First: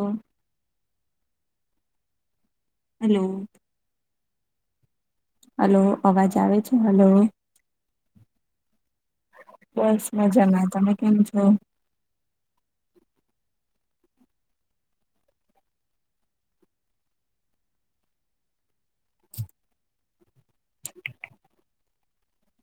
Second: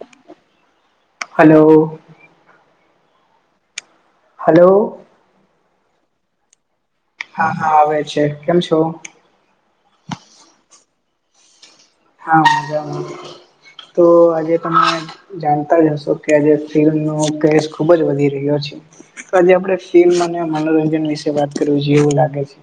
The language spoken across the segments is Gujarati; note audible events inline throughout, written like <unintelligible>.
ઓ હલો હેલો હલો હલો અવાજ આવે છે હલો. હા હા આવે છે કેમ છો. બસ મજામાં તમે કેમ છો. હા મજામાં તો આજે તમે. જાણતા જ હશો કે આજે ફિલ્મ નો કેસ ખુબ જ વધી રહ્યો છે આજે આપણે. મને મનોરંજન વિશે વાત કરવુ જોઈએ એવું લાગે છે.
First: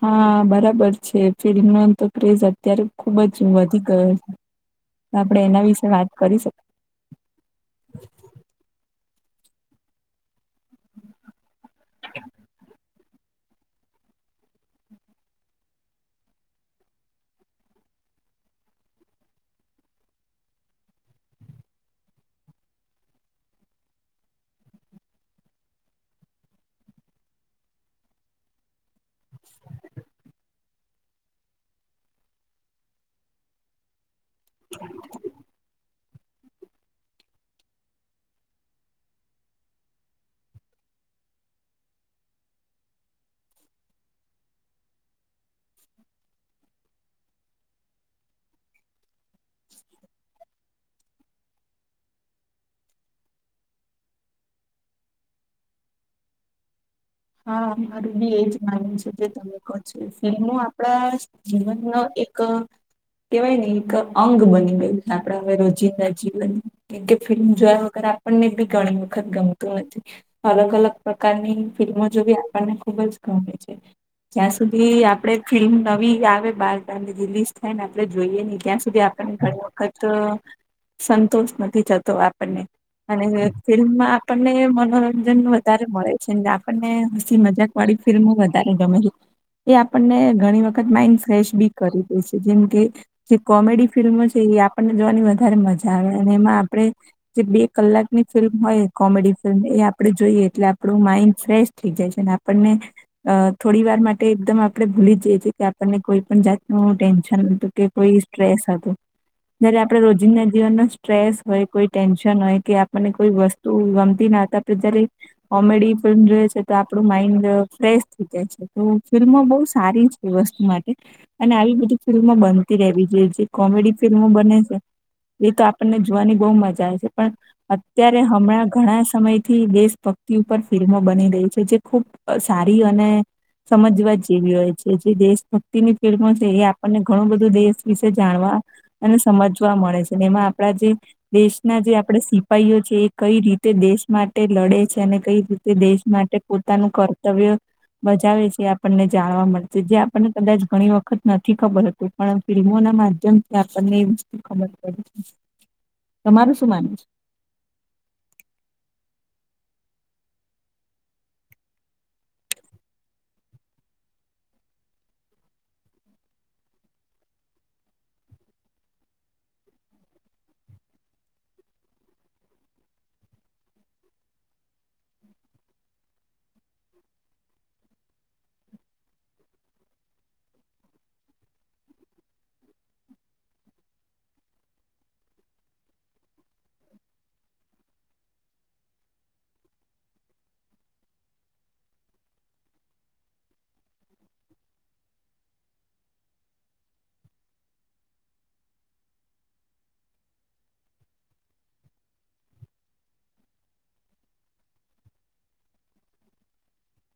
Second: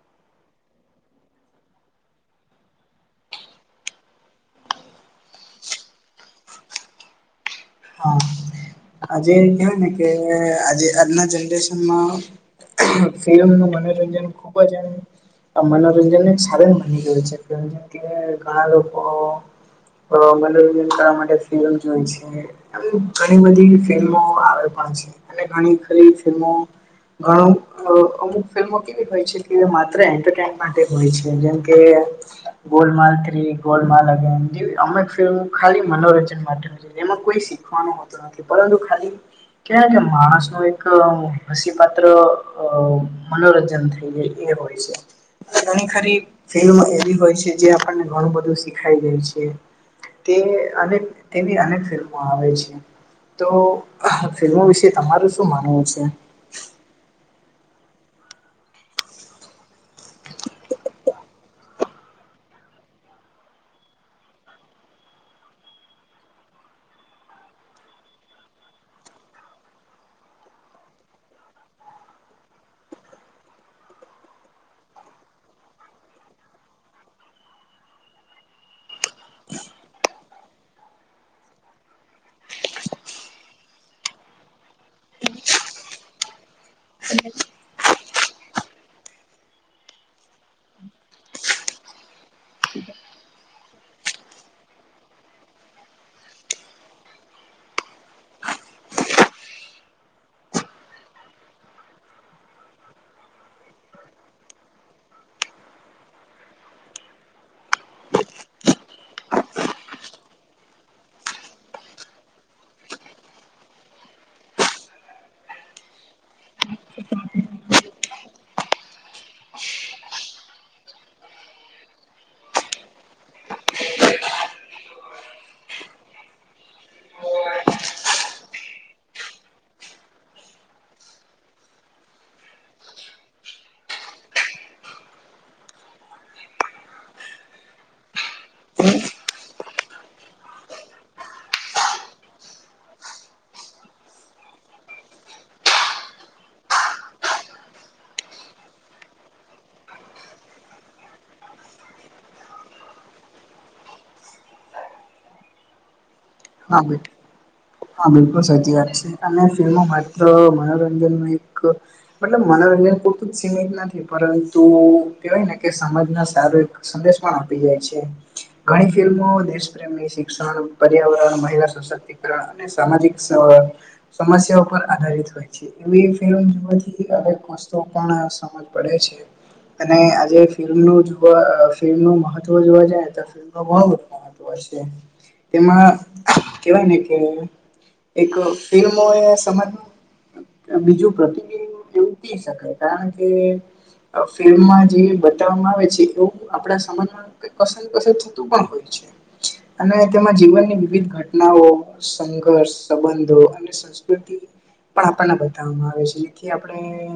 હા બરાબર છે ફિલ્મ નો તો ક્રેઝ અત્યારે ખુબ જ વધી ગયો છે. તો આપડણે એના વિશે વાત કરી શકીએ. હા આજે કેહેવાય ને કે આજ આજના જનરેશનમાં ફિલ્મ નું મનોરંજન ખુબ જ એમ આ મનોરંજન એક સાધન બની ગયો છે <unintelligible> કે ઘણા લોકો અ મનોરંજન કરવા માટે ફિલ્મ જોય છે એમ ઘણી બધી ફિલ્મો આવે પણ છે અને ઘણી ખરી ફિલ્મો ઘણું. અમુક ફિલ્મો કેવી હોય છે કે માત્ર એન્ટરટેન્ટ હોય છે જેમ કે ગોલમાલ થ્રી ગોલમાલ અગેન જેવી અમક ફિલ્મ ખાલી મનોરંજન માટે એમાં કોઈ શીખવાનું હોતું નથી પરંતુ ખાલી કવા કે માણસ નું એક હસી પાત્ર મનોરંજન થઈ જાય એ. હોય છે. ઘણી ખરી ફિલ્મ એવી હોય છે જે આપણને ઘણું બધું શીખાઈ જાય છે. તે અનેક તેની અનેક ફિલ્મો આવે છે. તો ફિલ્મો વિશે તમારું શું માનવું છે. હા મારું બી એજ માનવુ છે તે ત ફિલ્મો આપડા જીવન નો એક કેવાય ને એક અંગ બની ગયું છે આપણા હવે રોજિંદા જીવન કેમ કે ફિલ્મ જોયા વગરે આપણને બી ઘણી વખત ગમતું નથી અલગ અલગ પ્રકારની ફિલ્મો જોવી આપણને ખુબ જ ગમે છે. ત્યાં સુધી આપડે ફિલ્મ નવી આવે બાર રિલીઝ થાય ને આપડે જોઈએ નહી ત્યાં સુધી ઘણી વખત સંતોષ નથી થતો આપણને અને ફિલ્મમાં આપણને મનોરંજન વધારે મળે છે. આપને હ મજાક વાળી ફિલ્મો વધારે ગમે એ આપણને ઘણી વખત માઈન્ડ ફ્રેશ બી કરી દે છે જેમ કે જે કોમેડી ફિલ્મો છે એ આપણને જોવાની વધારે મજા આવે અને એમાં આપણે જે બે કલાકની ફિલ્મ હોય કોમેડી ફિલ્મ એ આપડે જોઈએ એટલે આપણું માઇન્ડ ફ્રેશ થઈ જાય છે આપણને અ થોડી વાર માટે એકદમ આપડે ભૂલી જઈએ છીએ કે આપણને કોઈ પણ જાતનું ટેન્શન હતું કે કોઈ સ્ટ્રેસ હત જયારે આપડણે રોજિંદા જીવનનો સ્ટ્રેસ હોય કોઈ ટેન્શન હોય કે આપણને કોઈ વસ્તુ તો ગમતી નાતા જારે કોમેડી ફિલ્મ જોય છે તો આપણું માઈન્ડ ફ્રેશ થઈ જાય છે. તો ફિલ્મો બહુ સારી છે વસ્તુ માટે અને આવી બધી ફિલ્મો બનતી રહેવી જોઈએ જે કોમેડી ફિલ્મો બને છે. એ તો આપણને જોવાની બહુ મજા આવે છે પણ અત્યારે હમણાં ઘણા સમય થી દેશભક્તિ ઉપર ફિલ્મો બની રહી છે જે ખૂબ સારી અને સમજવા જેવી હોય છે જે દેશ ભક્તિની ફિલ્મો છે એ આપણને ઘણું બધું દેશ વિશે જાણવા અને સમજવા મળે છેને એમાં આપણા જે દેશના જે આપડ સિપાહીઓ છે એ કઈ રીતે દેશ માટે લડે છે અને કઈ તે દેશ માટે પોતાનું કર્તવ્ય બજાવે છે આપણને જાણવા મળશે જે આપણને કદાચ ઘણી વખત નથી ખબર હતી પણ ફિલ્મો ના માધ્યમથી આપણને એ વસ્તુ ખબર પડી જસે હા ભાઈ હા બિલકુલ સાચી વાત છે અને ફિલ્મો માત્ર મનોરંજન ન એક મતલબ મનોરંજન પૂરતું જ સીમિત નથી પરંતુ કહેવાય ને કે સમાજના સારો એક સંદેશ પણ આપી જાય છે ઘણી ફિલ્મો દેશ પ્રેમી શિક્ષણ પર્યાવરણ મહિલા સશક્તિકરણ અને સામાજિક સમસ્યા પર આધારિત હોય છે. એ ફિલ્મ જોવા અનેક વસ્તુ પણ સમજ પડે છે. અને આજે ફિલ્મનું જોવા ફિલ્મનું મહત્વ જોવા જ ને તો તો બહુ મહત્વ છે તેમાં કેવાય ને કે એક ફિલ્મો એ સમજ બીજું પ્રતિબિન એવું ક શકાય કારણ કે ફિલ્મમાં જે બતાવવામાં આવે છે એવું આપડા સમાજ માં કસ કસર થતું પણ હોય છે અને તેમાં જીવનની વિવિધ ઘટનાઓ સંઘર્ષ સંબંધો અને સંસ્કૃતિ પણ આપણને બતાવવામાં આવે છે જેથી આપણે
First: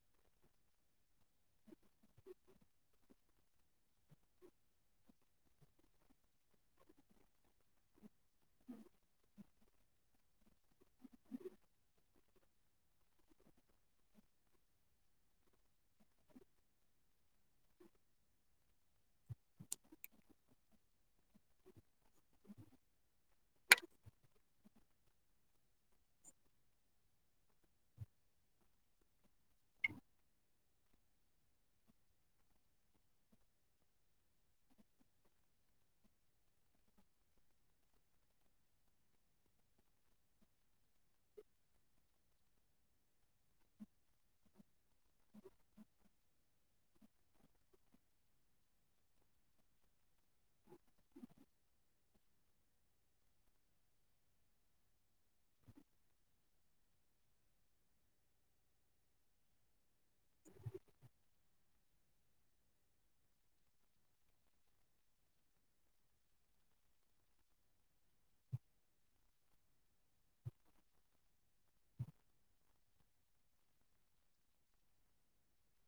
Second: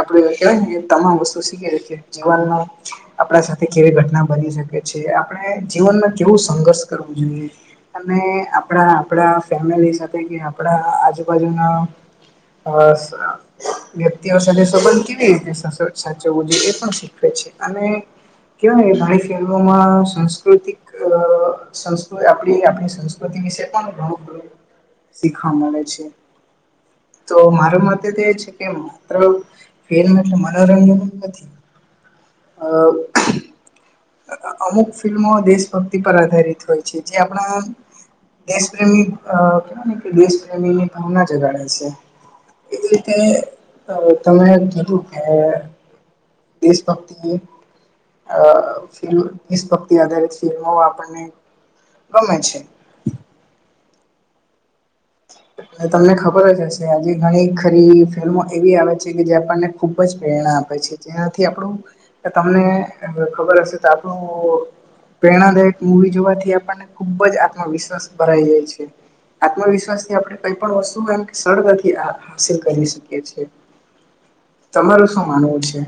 આપડે કેવાય તમામ વસ્તુ શીખ જીવન આપણા સાથે કેવી ઘટના બની શકે છે આપણે જીવનમા કેવું સંઘર્ષ કરવું જોઈએ અને આપણા આપણા ફેમિલી સાથે કે આપણા આજુબાજુના વ્યક્તિઓ સાથે સંબંધ કેવી રીતે સાચવવું જોઈએ એ પણ શીખવે છે અને કેવા ઘણી ફિલ્મોમાં સાસ્કૃતિકૃ આપણી સંસ્કૃતિ વિશે પણ ઘણું શીખવા મળે છે. તો મારો મત તો એ છે કે માત્ર <unintelligible> એટલે મનોરંજન નથી અ અ અમુક ફિલ્મો દેશભક્તિ પર આધારિત હોય છે જે આપણા દેશ પ્રેમી અ કેવા ને કે દેશ પ્રેમી ની ભાવના જગાડે છે એ રીતે તમે જોયું કે દેશ ભક્તિએ અ ફિલ્મ દેશભક્તિ આધારિત ફિલ્મો આપણને ગમે છે <inaudible> અને તમને ખબર જ હશે આજે ઘણી ખરી ફિલ્મો એવી આવે છે કે જે આપણને ખૂબ જ પ્રેરણા આપે છે. જેનાથી આપણું તમને ખબર હશે તો આપણું પ્રેરણાદાયક મુવી જોવાથી આપણને ખુબ જ આત્મવિશ્વાસ ભરાઈ જાય છે આત્મવિશ્વાસ આપણે કઈ પણ વસ્તુ સરલતાથી હાંસિલ કરી શકીએ છીએ તમારું શું માનવું છે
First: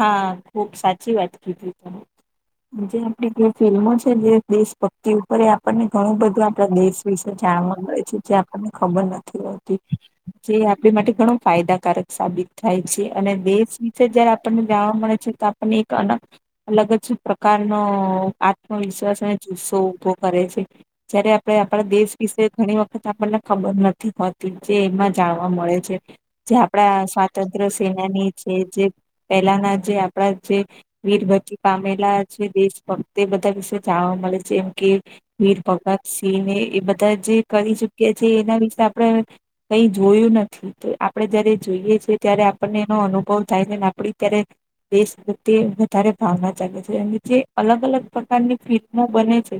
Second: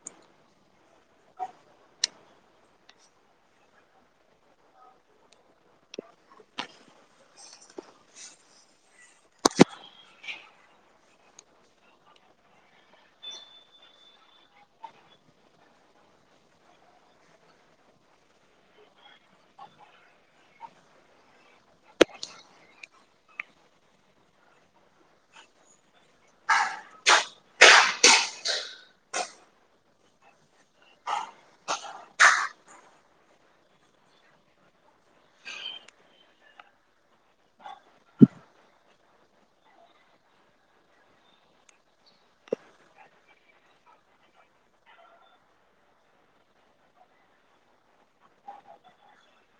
હા ખુબ સાચી વાત કીધી તમે જે આપડી જે ફિલ્મો છે જે દેશ ભક્તિ ઉપર એ આપણને ઘણું બધું આપડા દેશ વિશે જાણવા મળે છે જે આપણને ખબર નથી હોતી જે આપણી માટે ઘણો ફાયદાકારક સાબિત થાય છે અને દેશ વિશે જ્યારે આ આપણને જાણવા મળે છે તો આપણને એક અલગ જ પ્રકારનો આત્મવિશ્વાસ અને જુસ્સો ઊભો કરે છે જયારે આપણે આપણા દેશ વિશે ઘણી વખત આપણને ખબર નથી હોતી જે એમાં જાણવા મળે છે જે આપણા સ્વાતંત્ર્ય સેનાની છે જે પહેલાના જે આપણા જે વીરગતિ પામેલા છે દેશ ભક્તે બધા વિશે જાણવા મળે છે જેમ કે વીર ભગત સિંહ ને એ બધા જે કરી ચુક્યા છે એના વિશે આપણે કઈ જોયું નથી તો આપડે જયારે જોઈએ છીએ ત્યારે આપણને એનો અનુભવ થાયને ના આપડી ત્યારે દેશ પ્રત્યે વધારે ભાવના જાગે છે અને જે અલગ અલગ પ્રકારની ફિલ્મો બને છે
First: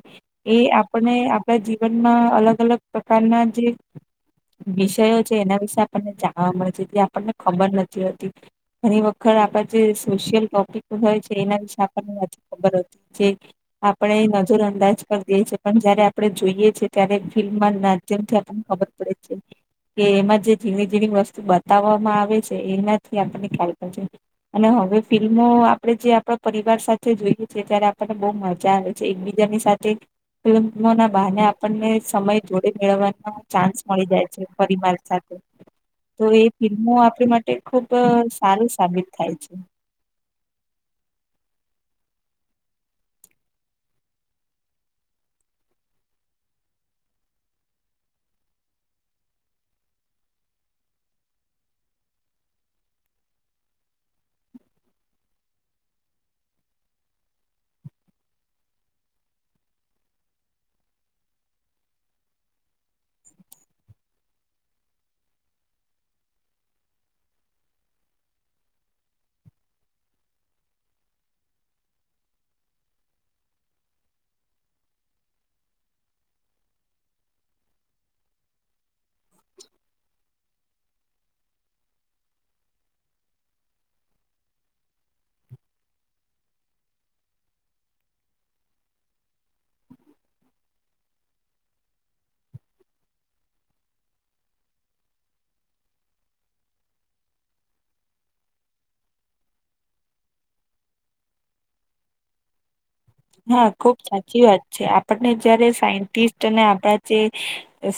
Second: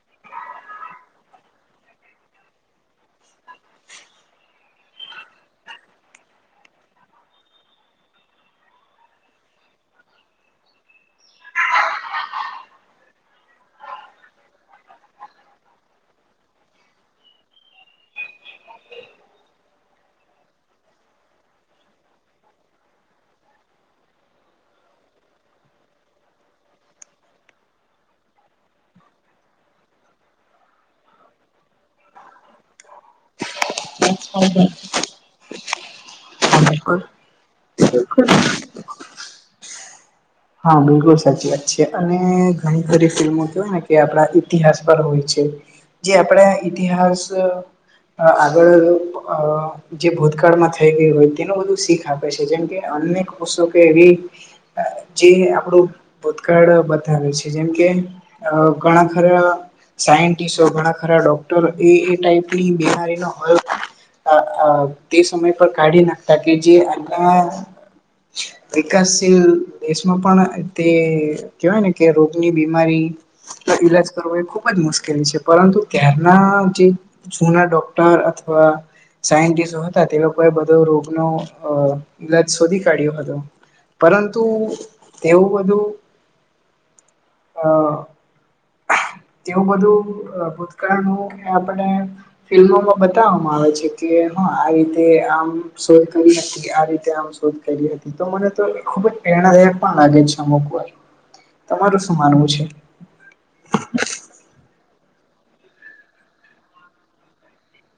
એ આપણે આપડા જીવનમાં અલગ અલગ પ્રકારના જે વિષયો છે એના વિશે આપણને જાણવા મળે છે જે આપણને ખબર નથી હોતી ઘણી વખત ખર આપણા જે સોશિયલ ટોપિક હોય છે એના વિશે આપણને નથી ખબર હોતી જે આપણે નજર અંદાજ કરી દેએ છીએ પણ જયારે આપણે જોઈએ છેએ ત્યારે ફિલ્મ માધ્યમથી આપને ખબર કે એમાં જે ઝીણી ઝીણી વસ્તુ બતાવવામાં આવે છે એનાથી આપને ખ <unintelligible> અને હવે ફિલ્મો આપડે જે આપણા પરિવાર સાથે જોઈએ છે ત્યારે આપણને બહૂ મજા આવે એકબીજાની સાથે ફિલ્મ ના બાહાને આપણને સમય જોડે મેળવવાના ચાન્સ મળી જાય છે પરિવાર સાથે તો એ ફિલ્મો આપણી માટે ખુબ સારું સાબિત થાય છે હા બિલકુલ સાચી વાત છે અને ઘણી બધી ફિલ્મો કેવાય ને કે આપણા ઈતિહાસ પર હોય છે જે આપણે ઇતિહાસ આગળ અ જે ભૂતકાળમાં થઈ ગયું હોય તેનું બધું શીખ આપે છે જેમ કે અન્યષો કે એવી <inaudible> જે આપણું ભૂતકાળ બતાવે છે જેમકે અ ઘણા ખરા સાયન્ટિસ્ટો ઘણા ખરા ડોક્ટરો એ એટાઈપની બીમારી ન હોય અ અ તે સમય પર કાઢી નાખતા કે જે આણા વિકાસશીલ દેશમાં પણ તે કહેવાય ને કે રોગની બીમારી ઈલાજ કરવો એ ખુબ જ મુશ્કેલી છે પરંતુ ત્યારના જે જૂના ડોક્ટર અથવા સાયિસ્ટ હતા તે લોકોએ બધો રોગનો અ ઈલાજ શોધી કાઢ્યો હતો પરંતુ તેવું બધું અ તેવું બધું ભૂતકાળ નુ આપને ફિલ્મોમાં બતાવવામાં આવે છે કે હા આ રીતે આમ શોધ કરી આ રીતે આમ શોધ કરી હતી તો મને તો ખૂબ જ પ્રેરણાદાયક <unintelligible> અમુક વાર તમારું શું માનવું છે હા ખુબ સાચી વાત છે આપણને જયારે સાયન્ટિસ્ટ અને આપડા જે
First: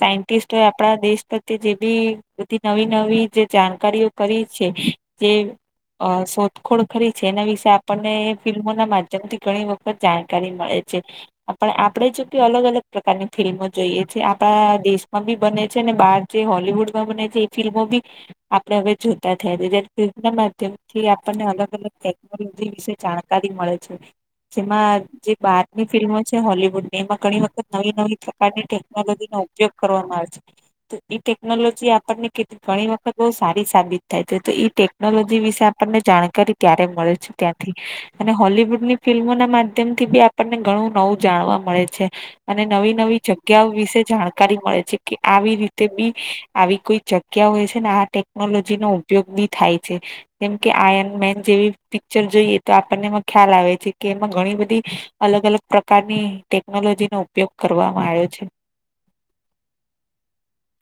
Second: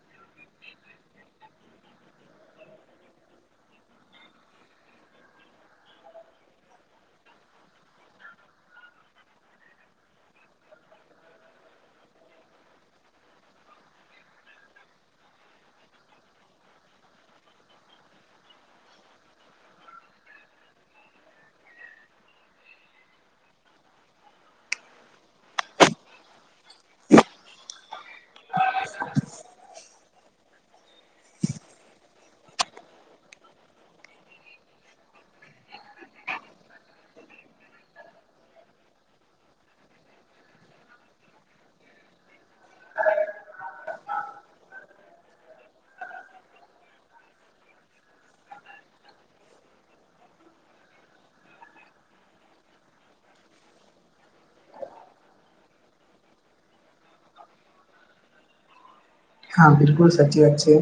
સાયન્ટિસ્ટો એ આપણા દેશ પ્રત્યે જે બી બધી નવી નવી જે જાણકારીઓ કરી છે જે શોધખોળ કરી છે એના વિશે આપણને ફિલ્મોના માધ્યમ થી ઘણી વખ જાણકારી મળે છે પણ આપણે જો કે અલગ અલગ પ્રકારની ફિલ્મો જોઈએ છેીએ આપણા દેશમાં બી બને છે ને બહાર જે હોલીવુંડમાં બને જે એ ફિલ્મોં બી આપડણે હવે જોતા થયા છીએ જ્યારે ના માધ્યમ થી આપણને અલગ અલગ ટેકનોલોજી વિશે જાણ નકરી મળે છે જેમાં જે બહારની ફિલ્મો છે હોલીવુડ ની એમાં ઘણી વખત નવી નવી પ્રકારની ટેકનોલોજી નો ઉપયોગ કરવામાં આવે છે ટેકનોલોજી આપણને કે ઘણી વખત બોહ સારી સાબિત થાય છે તો એ ટે ટેકનોલોજી વિશે આપણને જાણકારી ત્યારે મળે છે ત્યાંથી અને હોલીવુડની ફિલ્મો ના માધ્યમ થી બી આપણને ઘણું નવું જાણવા મળે છે અને નવી નવી જગ્યાઓ વિશે જાણકારી મળે છે કે આવી રીતે બી આવી કોઈ જ ક્યા હોય છે ને આ ટેકનોલોજી નો ઉપયોગ બી થાય છે જેમ કે આયન મેન જેવી પિક્ચર જોઈએ તો આપણને એમાં ખ્યાલ આવે છે કે એમાં ઘણી બધી અલગ અલગ પ્રકારની ટેકનોલોજી નો ઉપયોગ કરવામાં આવ્યો છે હા બિલકુલ સાચી વાત છે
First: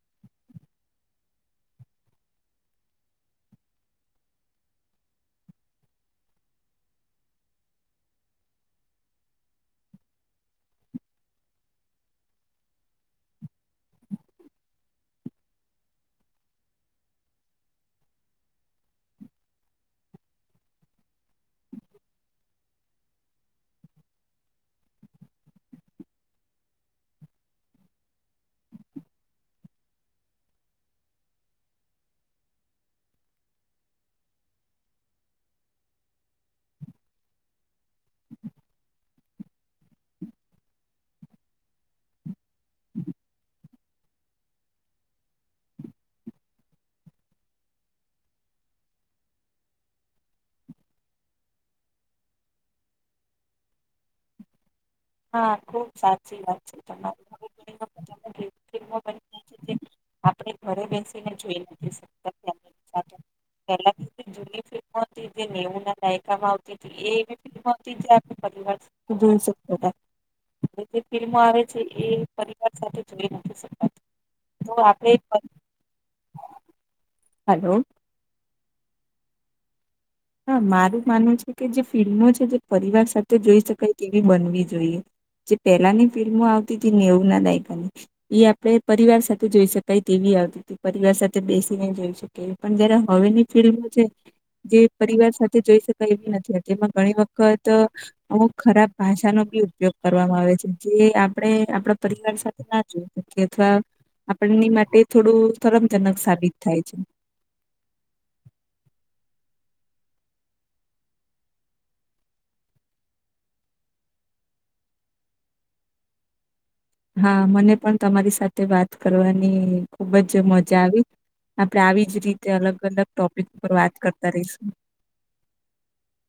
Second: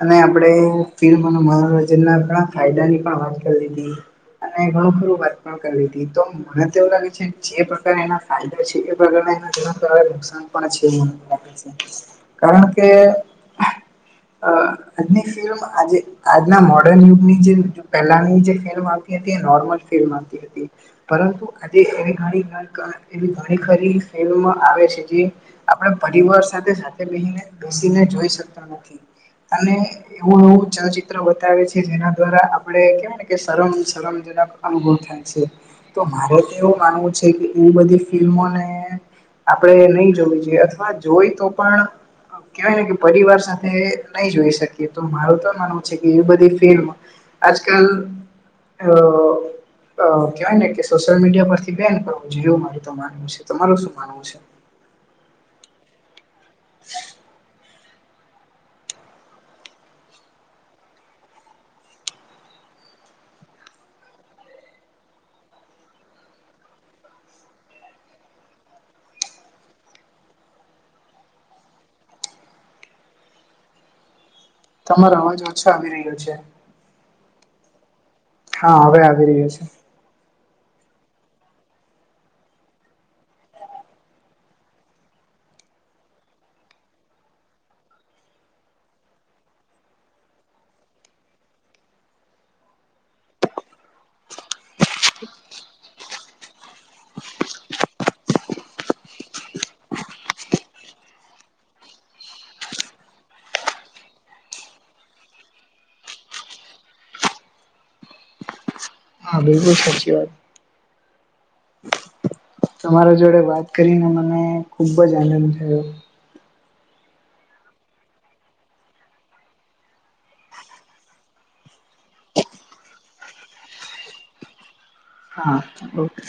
અને આપણે ફિલ્મ મનોરંજન ના ફાયદા ની પણ વાત કરી લીધી અને ઘણું ખરું વા કરવી તી તો મને તો એવું લાગે છે જે પ્રકાર ણા એના ફાયદા છે એ પ્રકાર નાં એના ઘણા ખરા નુકસાન પણ છે એના કારણ કે અ અજની ફિલ્મ આજે આજના મોડર્ન યુગની જે પહેલાની જે ફિલ્મ આવતી હતી એ નોર્મલ ફિલ્મ આવતી હતી પરંતુ આજે એણી ખની <unintelligible> એવી ઘણી ખરી ફિલ્મ આવે છે જે આપણા પરિવાર સાથે સાથે બેહીને સીને જોઈ શકતા નથી અને એવું એવું ચલચિત્ર બતાવે છે જેના દ્વારા આપદે કેવું કે શરમ શરમજનક અનુભવ થાય છે તો મારે એવું માનવું છે કે એ બધી ફિલ્મોને આપણેે નહી જોવી જોઈએ અથવા જોઈ તો પણ કેવાયને કે પરિવાર સાથે નહી જોઈ શકીએ તો મારું તો માનવું છે કે એ બધી ફિલ્મ આજકલ અઅ કવાય ને કે સોશિયલ મીડિયા પરથી બેન થવું જોઈએ એવું મારુ તો મા માનવું છે તમારું શું માનવું છે હા ખુબ સાચી વાત છે <inaudible> આપણે ઘરે બેસીને જોઈ નથીકતા પહેલા. જે મુવી નેવુ ના દાયકામાં આવતી હતી એવી ફિલ્મો હતી જે આપ પરિર બ શ જે ફિલ્મો આવે છે એ પરિવાર સાથે જોઈ નથી શકાય. તો આપે. તમારો અવાજ ઓછો આવી રહ્યો છે હેલો. હા હવે આવી રહ્યા છે. હા મારું માનવું છે કે જે ફિલ્મો છે જે પરિવાર સાથે જોઈ શકાય તેવી બનવી જોઈએ. જે પહેલાની ફિલ્મો આવતી હતી નેવું ના દાયકાની. એ આપડે પરિવાર સાથે જોઈ શકાય તેવી આવતી. પરિવાર સાથે બેસીને જોઈ શકે પણ જરા હવેની ફિલ્ડમાં છે. જે પરિવાર સાથે જોઈ શકાય એવી નથી અ એમાં ઘણી વખત અમુક ખરાબ ભાષાનો બી ઉપયોગ કરવામાં આવે છે જે આપણે આપણા પરિવાર સાથે ના જોઈ શકીએ અથવા આપણની માટે થોડું શરમજનક સાબિત થાય છે. હા બલકુ સાચી વાત તમારા જોડે વાત કરીને મને ખુબ જ આનંદ થયો. હા મને પણ તમારી સાથે વાત કરવાની ખુબ જ મજા આવી. આપડણે આવી જ રીતે અલગ અલગ ટોપિક ઉપર વાત કરતા રહીશું. હા ઓકે.